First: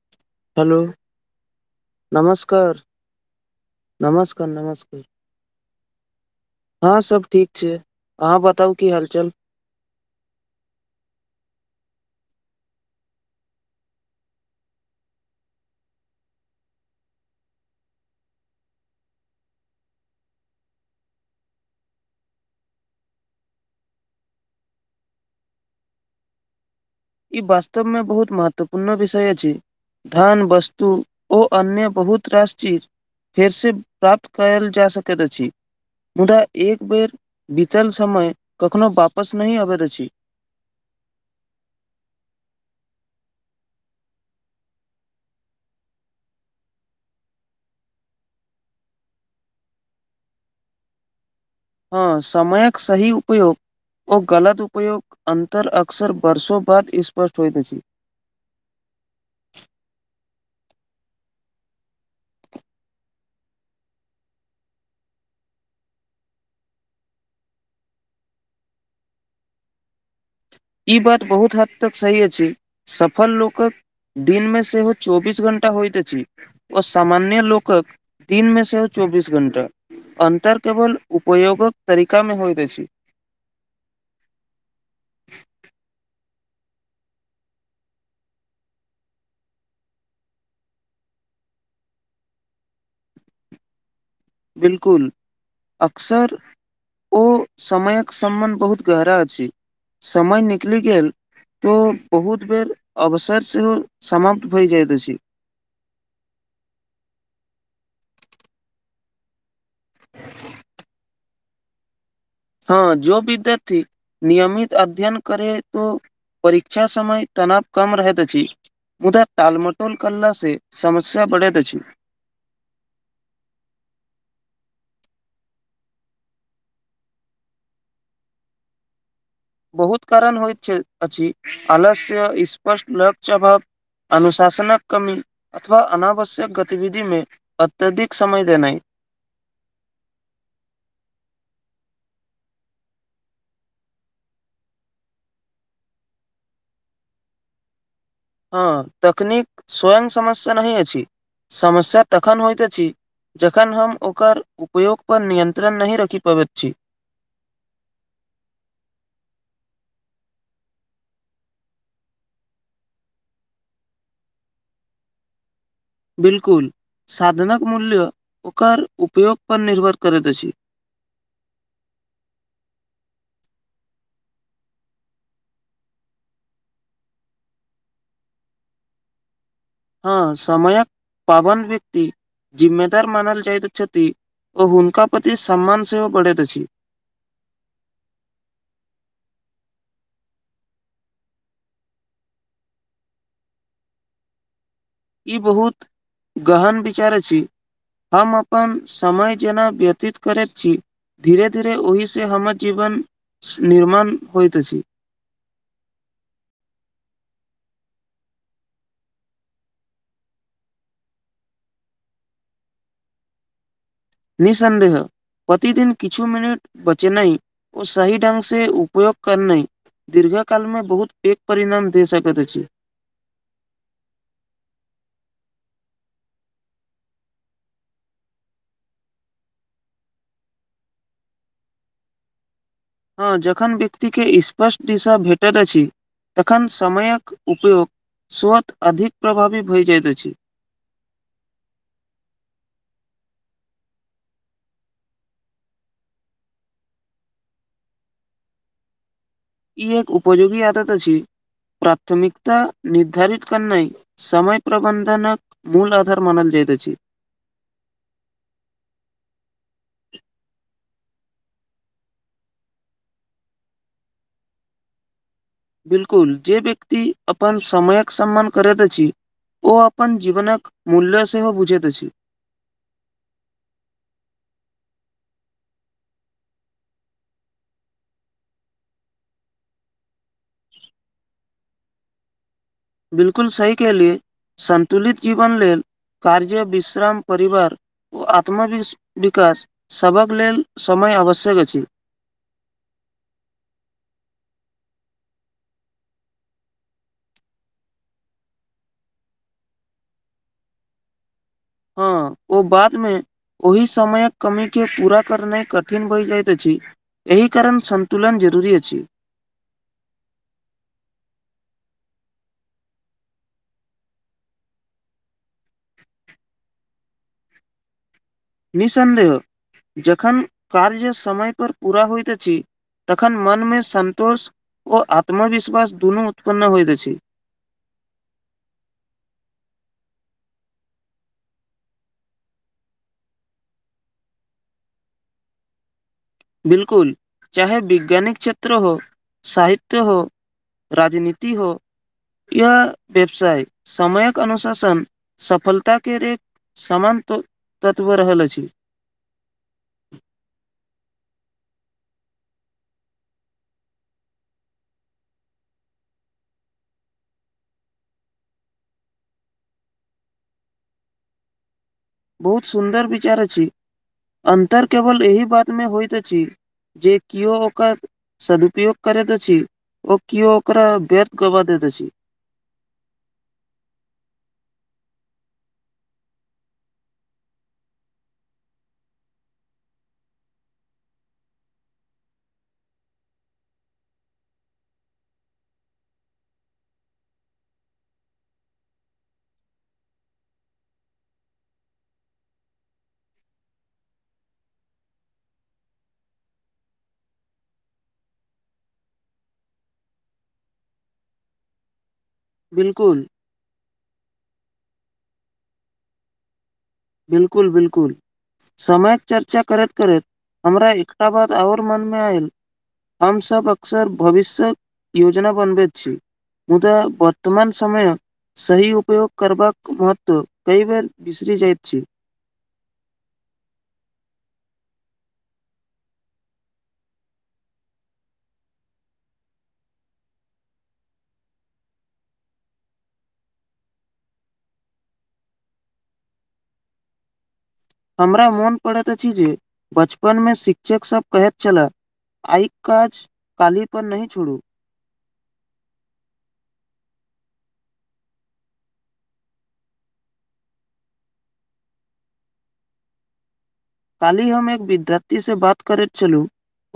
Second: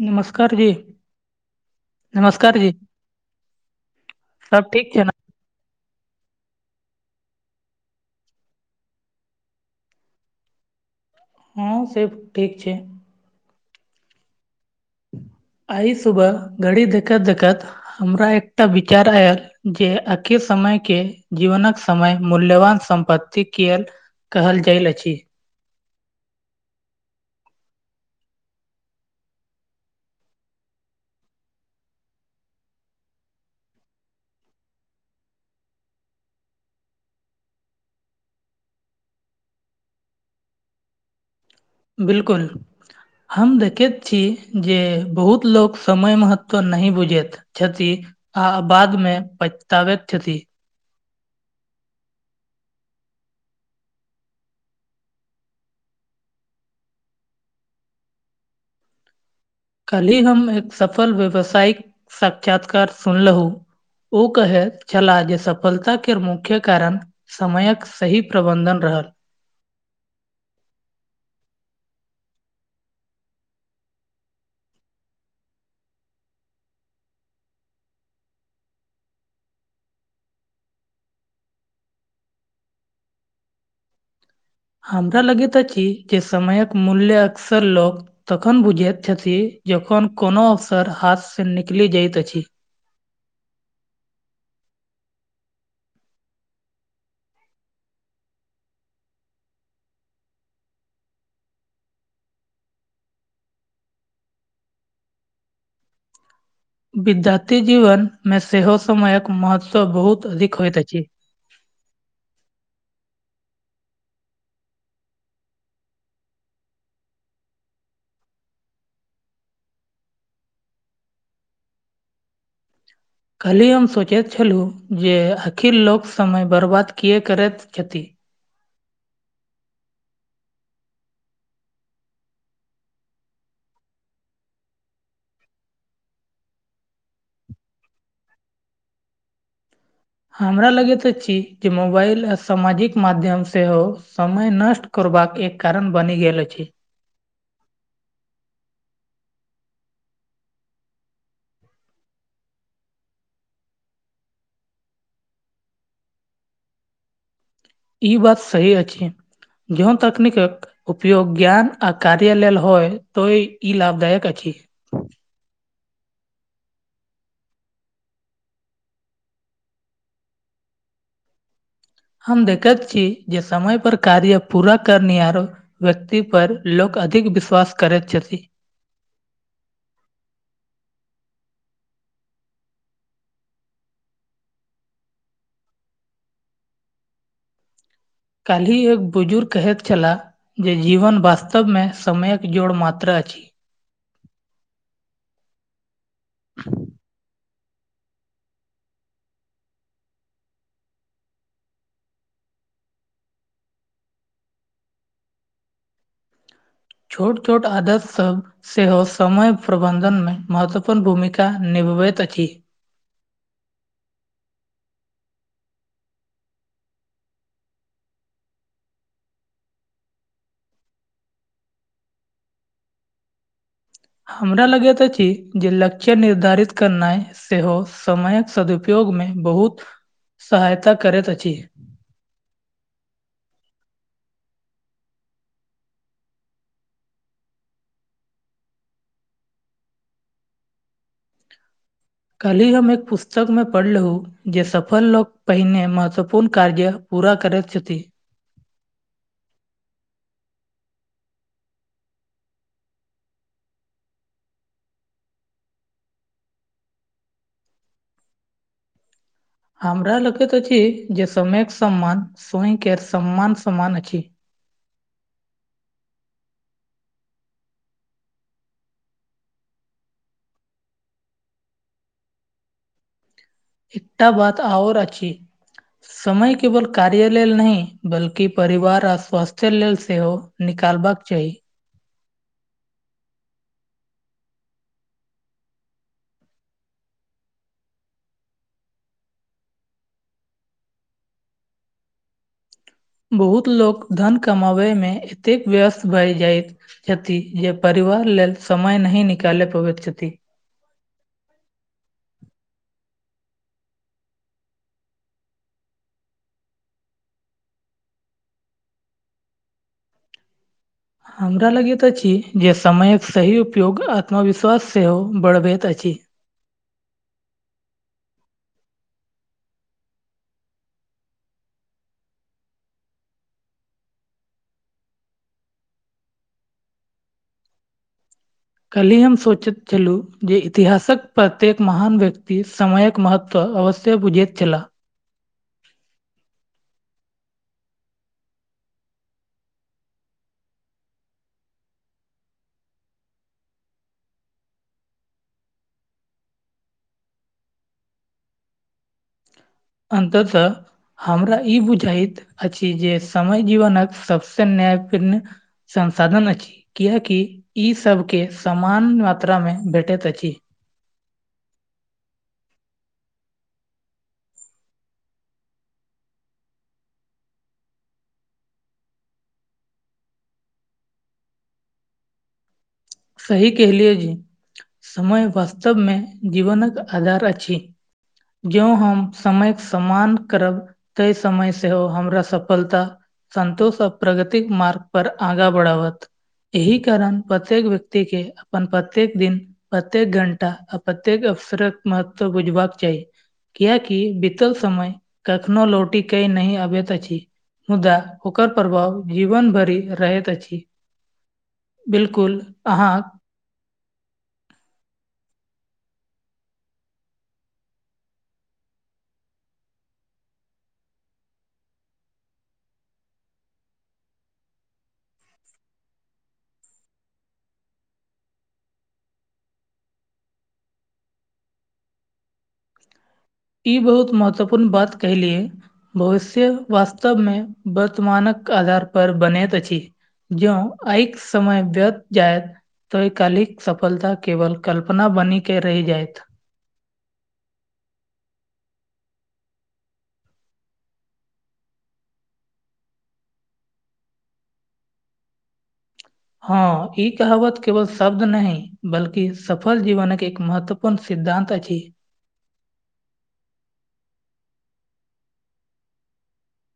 नमस्कार जी। हेलो नमस्कार नमस्कार सब ठीक नमस्कार छै ने हँ सब ठीक छै अहाँ बताउ की हाल चाल हँ सेब ठीक छै आइ सुबह घड़ी देखैत देखैत हमरा एकटा विचार आयल जे [unintelligible] समय के जीवनक समय मूल्यवान सम्पत्ति [unintelligible] कहल जाइल अछि ई वास्तवमे बहुत महत्वपूर्ण विषय अछि धान वस्तु ओ अन्य बहुत रास चीज फेरस प्राप्त कयल जा सकैत अछि मुदा एक बेर बीतल समय कखनो वापस नहि अबैत अछि बिलकुल हम देखैत छी जे बहुत लोक समय महत्व नहि बुझैत छथि आ बादमे पचताबैत छथि हँ समयक सही उपयोग अऽ गलत उपयोग अन्तर अक्सर वर्षो बाद स्पष्ट होइत अछि कल्हि हम एक सफल व्यवसायिक साक्षात्कार सुनलहू उ कहै छलाह जे सफलताक के मुख्य कारण समयक सही प्रबन्धन रहल ई बात बहुत हद तक सही अछि सफल लोकक दिनमे सेहो चौबीस घंटा होइत अछि ओऽ सामान्य लोकक दिनमे सेहो चौबीस घंटा अन्तर केवल उपयोगक तरीकामे होइत अछि हमरा लगैत अछि जे समयक मूल्य अक्सर लोक तखन बुझैत छथि जखन कोनो अवसर हाथसँ निकलि जाइत अछि बिलकुल अकसर ओ समयक सम्बन्ध बहुत गहरा अछि समय निकलि गेल तऽ बहुत बेर अवसै सेहो समाप्त भऽ जाइत अछि विद्यार्थी जीवन मे सेहो समयक महत्त्व बहुत अधिक होइत अछि हँ जोऽ विद्यार्थी नियमित अध्ययन करैत ओ परीक्षा समय तनाव कम रहैत अछि मुदा तालमटोल करला से समस्या बढ़ैत अछि कल्हि हम सोचैत छलहुँ जे आखिर लोक समय बर्बाद किए करैत छथि बहुत कारण होइत छै अछि आलस्य स्पष्ट लक्ष्य अभाव अनुशासनक कमी अथवा अनावश्यक गतिविधिमे अत्यधिक समय देनाइ हामरा लगैत अछि जे मोबाइल आ सामाजिक माध्यम सेहो समय नष्ट करबाके एक कारण बनि गेल अछि हँ तकनीक स्वयं समस्या नहि अछि समस्या तखन होइत अछि जखन हम ओकर उपयोग पर नियन्त्रण नहि रखि पबैत छी ई बात सही अछि जोउ तकनीकक उपयोग ज्ञान आ कार्य लेल होइ तऽ ई लाभदायक अछि बिल्कुल साधनक मूल्य ओकर उपयोग पर निर्भर करैत अछि हम देखैत छी जे समय पर कार्य पूरा करनिहार व्यक्ति पर लोक अधिक विश्वास करैत छथि हँ समयक पाबंध व्यक्ति जिम्मेदार मानल जाइत छथि अऽ हुनका प्रति सम्मान सेहो बढ़ैत अछि काल्हि एक बुजुर्ग कहेत छलाह जे जीवन वास्तवमे समयक जोड़ मात्रा अछि ई बहुत गहन विचार अछि हम अपन समय जेना व्यतीत करैत छी। धीरे धीरे ओहि सऽ हमर जीवन निर्माण होइत अछि। छोट छोट आदत सब सेहो समय प्रबन्धन में महत्वपूर्ण भूमिका निभबैत अछि। निःसन्देह प्रतिदिन किछु मिनट बचेनाय ओ सही ढ्ंग से उपयोग करनाय दीर्घ काल मऽ बहुत पेग परिणाम दे सकत अछि। हमरा लगैत अछि जे लक्ष्य निर्धारित करनाय सेहो समयक सदुपयोग मे बहुत सहायता करैत अछि। हाँ जखन व्यक्तिके स्पष्ट दिशा भेटैत अछि। तखन समयक उपयोग स्वत अधिक प्रभावी भए जाइत अछि। कल्हि हम एक पुस्तक में पढ़लहो जे सफल लोक पहिने महत्वपूर्ण कार्य पूरा करैत छथि। ई एक उपयोगी आदत अछि। प्राथमिकता निर्धारित करनाय समय प्रबन्धनक मूल आधार मानल जाइत अछि। हमरा लगैत अछि जे समयक सम्मान स्वयं केर सम्मान समान अछि। बिल्कुल जे व्यक्ति अपन समयक सम्मान करैत अछि ओ अपन जीवनक मूल्य सेहो बुझैत अछि। एकटा बात आओर अछि समय केवल कार्य लेल नहि बल्कि परिवार आ स्वास्थ्य लेल सेहो निकालबाक चाही। बिल्कुल सही केहलिय संन्तुलित जीवन लेल कार्य विश्राम परिवार ओ आत्म विस विकास सभक लेल समय आवश्यक अछि। बहुत लोक धन कमाबय में एतेक व्यस्त भएल जायत छथि, जे परिवार लेल समय नहि निकालि पबैत छथि। हाँ ओ बाद में ओहि समयक कमीके पूरा करनाइ कठिन भऽइ जाइत अछि। एहि कारण सन्तुलन जरूरी अछि। हमरा लगैत अछि जे समयक सही उपयोग आत्मविश्वास सेहो बढ़बैत अछि। निःसन्देह जखन कार्य समय पर पूरा होइत अछि। तखन मन में सन्तोष ओ आत्मविश्वास दुनू उत्पन्न होइत अछि। कल्हि हम सोचैत छलहुँ जे इतिहासक प्रत्येक महान व्यक्ति समयक महत्त्व तऽ अवश्ये बुझैत छला। बिल्कुल चाहे विज्ञानिक क्षेत्र हो साहित्य हो राजनीति हो या व्यवसाय समयक अनुशासन सफलता के रे एक समान त तत्व रहल अछि। अंतः हमरा ई बुझाइत अछि जे समय जीवनक सबसे न्यायपुर्ण संसाधन अछि, कियाकि ई सबके समान मात्रा में भेटैत अछि। बहुत सुन्दर बिचार अछि। अन्तर केवल एहि बात मऽ होइत अछि। जे कियो ओकर सदुपयोग करैत अछि, ओ कियो ओकरा व्यर्थ गवा दैत अछि। सही कहलियै जे समय वास्तव मे जीवनक आधार अछि। ज्यों हम समयके सम्मान करब तय समय सेहो हमरा सफलता संन्तोष आ प्रगतिक मार्ग पर आगाँ बढ़ावत, एहि कारण प्रत्येक व्यक्ति के अपन प्रत्येक दिन प्रत्येक घंटा आ प्रत्येक अवसरक महत्व बुझबाक चाही। कियाकि बीतल समय कखनो लौटी कऽ नहि अबैत अछि। मुद्दा ओकर प्रभाव जीवन भरि रहैत अछि बिल्कुल। अहाँक बिल्कुल। बिल्कुल बिल्कुल। समयक चर्चा करैत करैत हमरा एकटा बात आओर मनमे आयल। हमसभ अक्सर भविष्य्यक योजना बनबैत छी। मुदा बर्तमान समयक। सही उपयोग करबाक महत्व कई बेर बिसरि जायत छि। ई बहुत महत्वपूर्ण बात कहलियै। भविष्य वास्तवमे वर्तमानक आधार पर बनैत अछि। जो आऐक समय व्यत जाायत। त ओइ कालिक सफलता केवल कल्पना बनी कऽ रहि जायत। हमरा मोन पड़ैत अछि जे बचपनमे शिक्षकसभ कहैत छलय आइक काज काली पर नहि छोड़ू। हँ ई कहावत केवल शब्द नहि बल्कि सफल जीवनके एक महत्व। पूर्ण सिद्धान्त अछी। काल्हि हम एक विद्यार्थी सऽ बात करैत छलहुँ।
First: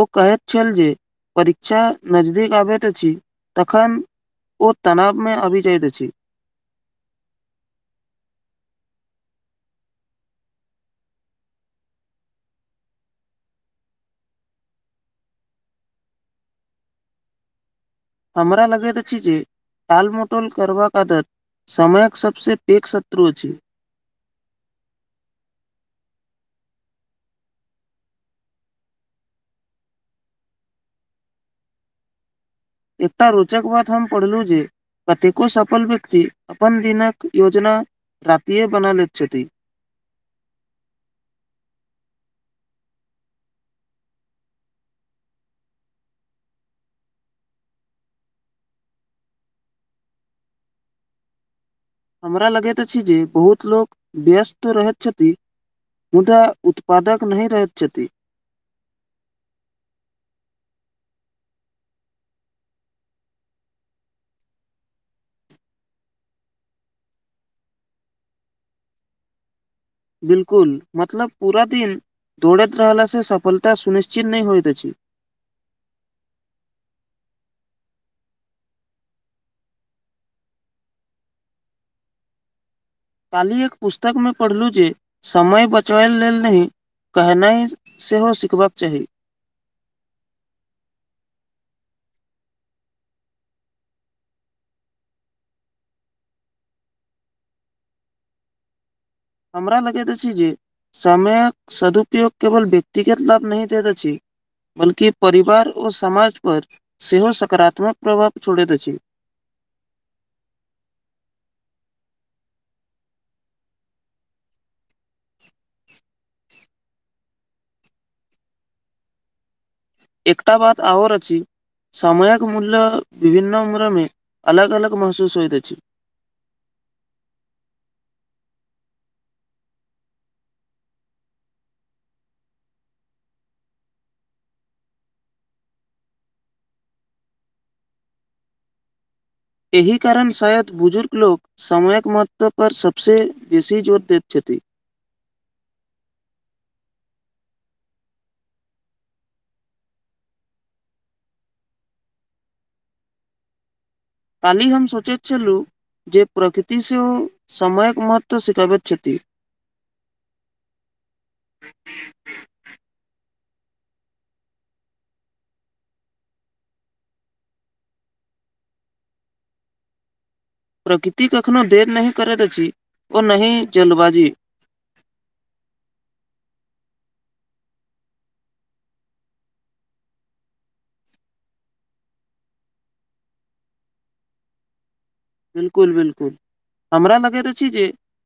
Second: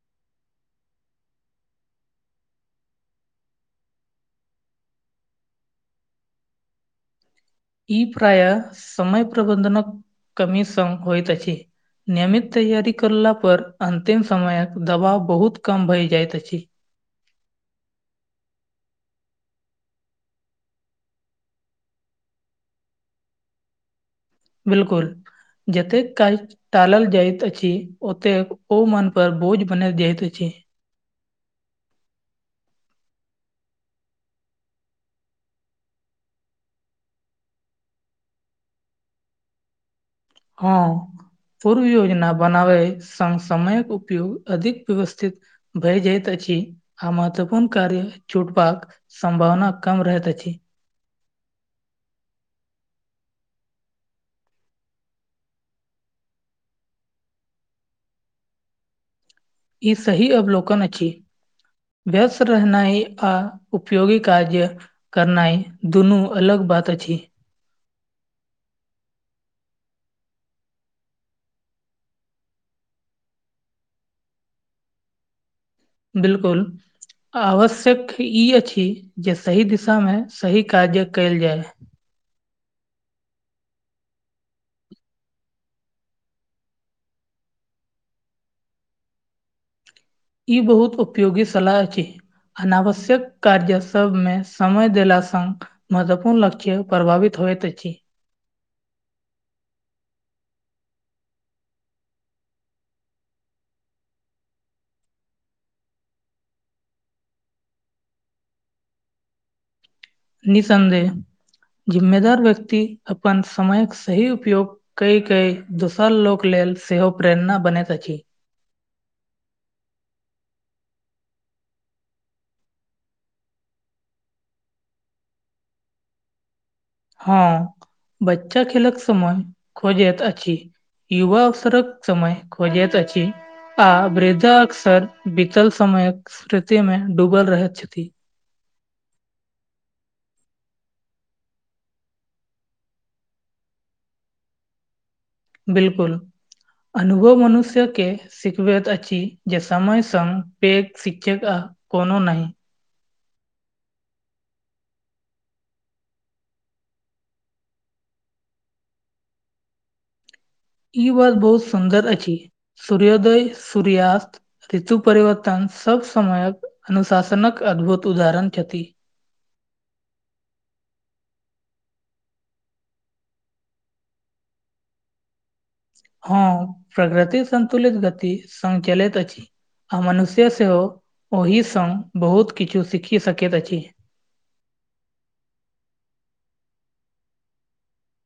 ओ कहैत छल जे परीक्षा नजदीक आबैत अछि तखन। ओ तनाव मऽ आबि जाइत अछि। ई प्रायः समय प्रबन्धनक कमी संग होइत अछि। नियमित तैआारी करला पर अन्तिम समयक दबाव बहुत कम भए जाइत अछि। हमरा लगैत अछि जे। तालमोटोल करबाक आदत समयक सबसँ पैघ शत्रु छै। बिल्कुल जेतेक काज। टालल जाइत अछि ओतेक ओ मन पर बोझ बनल जाइत अछि। एकटा रोचक बात हम पढ़लहुँ जे। कतेको सफल व्यक्ति अपन दिनक योजना रातिए बना लैत छथि। हँ। पूर्व योजना बनावै संग समयक उपयोग अधिक व्यवस्थित भय जैत अछि आ महत्वपूर्ण कार्य छुटबाक सम्भावना कम रहैत अछि हमरा लगैत अछी जे बहुत लोक व्यस्त रहैत छथि मुदा उत्पादक नहि रहैत छथि ई सही अवलोकन अछि व्यस्त रहनाइ आ उपयोगी कार्य करनाइ दुनू अलग बात अछि बिल्कुल मतलब पूरा दिन दौड़ैत रहलासँ सफलता सुनिश्चित नहि होइत अछि बिल्कुल आवश्यक ई अछि जे सही दिशामे सही काज कयल जाय कालहि एक पुस्तकमे पढ़लहुँ जे समय बचबै लेल नहि कहनाइ सेहो सिखबाक चाही इ बहुत उपयोगी सलाह अछि अनावश्यक कार्य सभमे समय देला सँ महत्वपूर्ण लक्ष्य प्रभावित होइत अछि हमरा लगैत अछि जे समयक सदुपयोग केवल व्यक्तिगत लाभ नहि दैत अछि बल्कि परिवार ओ समाज पर सेहो सकारात्मक प्रभाव छोड़ैत अछि निःसन्देह जिम्मेदार व्यक्ति अपन समयक सही उपयोग कई कई दोसर लोक लेल सेहो प्रेरणा बनैत अछि एकटा बात आओर अछि समयक मूल्य विभन्न उम्रमे अलग अलग महसूस होइत अछि हां बच्चा खेलक समय खोजैत अछि युवा अवसरक समय खोजैत अछि आ वृद्धा अक्सर बीतल समयक स्मृतिमे डूबल रहैत छथि एहि कारण शायद बुजुर्ग लोक समयक महत्व पर सबसे बेसी जोर दैत छथि बिल्कुल अनुभव मनुष्यके सिखबैत अछि जे समय संग पैग शिक्षक आ कोनो नहि कल्हि हम सोचैत छलु जे प्रकृति सेहो समयक महत्व सिखाबैत छथि ई बात बहुत सुन्दर अछि सूर्योदय, सूर्यास्त ऋतु परिवर्तन सब समयक अनुशासनक अद्भुत उदाहरण छथि प्रकृति कखनो देर नहि करैत अछि और नहि जल्दबाजी हां प्रकृतिक संतुलित गति संग चलैत अछि मनुष्य सेहो ओहि संग बहुत किछु सीखि सकैत अछि बिल्कुल बिल्कुल हमरा लगैत अछि जे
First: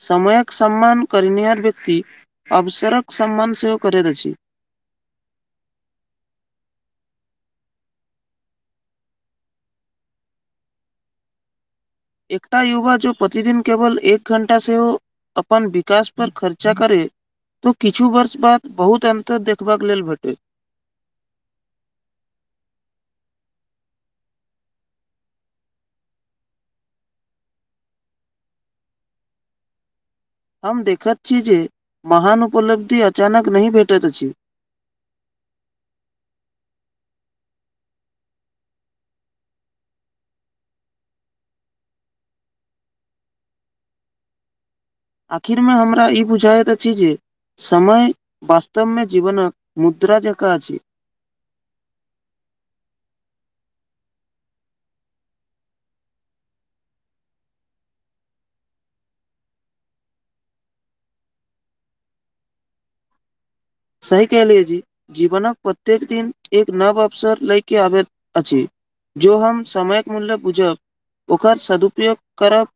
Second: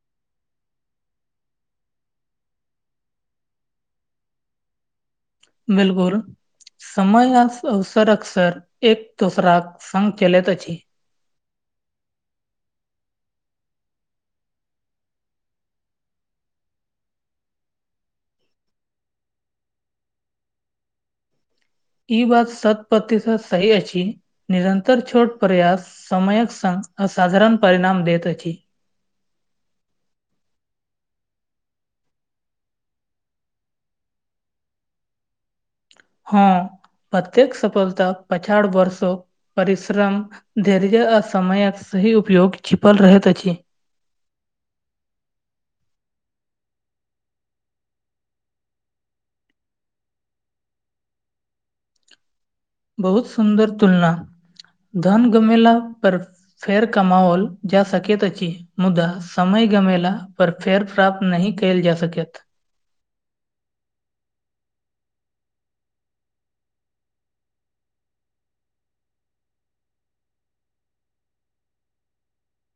समयक सम्मान करनिहार व्यक्ति अवसरक सम्मान सेहो करैत अछि बिल्कुल समय आ अवसरक‌ अक्सर एक दोसराक संग चलैत अछि एकटा युवा जो प्रतिदिन केवल एक घण्टा सेहो अपन विकास पर खर्चा करे किछु वर्ष बाद बहुत अन्तर देखबा के लेल भेटे ई बात सत प्रतिशत सही अछि निरंन्तर छोट प्रयास समयक संग असाधारण परिणाम दैत अछि। हम देखैत छी जे महान उपलब्धि अचानक नहि भेटैत अछि। हं प्रत्येक सफलता पछाड़ वर्ष स परिश्रम, धैर्य आ समयक सही उपयोग छिपल रहैत अछि। आखिर मे हमरा ई बुझाइत अछि जे समय वास्तव में जीवनक मुद्रा जका अछि। बहुत सुन्दर तुलना, धन गमेला पर फेर कमाओल जै सकैत अछि मुदा समय गमेला पर फेर प्राप्त नहि कैल जा सकैत सही कहलिए जे जीवनक प्रत्येक दिन एक नव अवसर लय के आबैत अछि जो हम समयक मूल्य बुझब ओकर सदुपयोग करब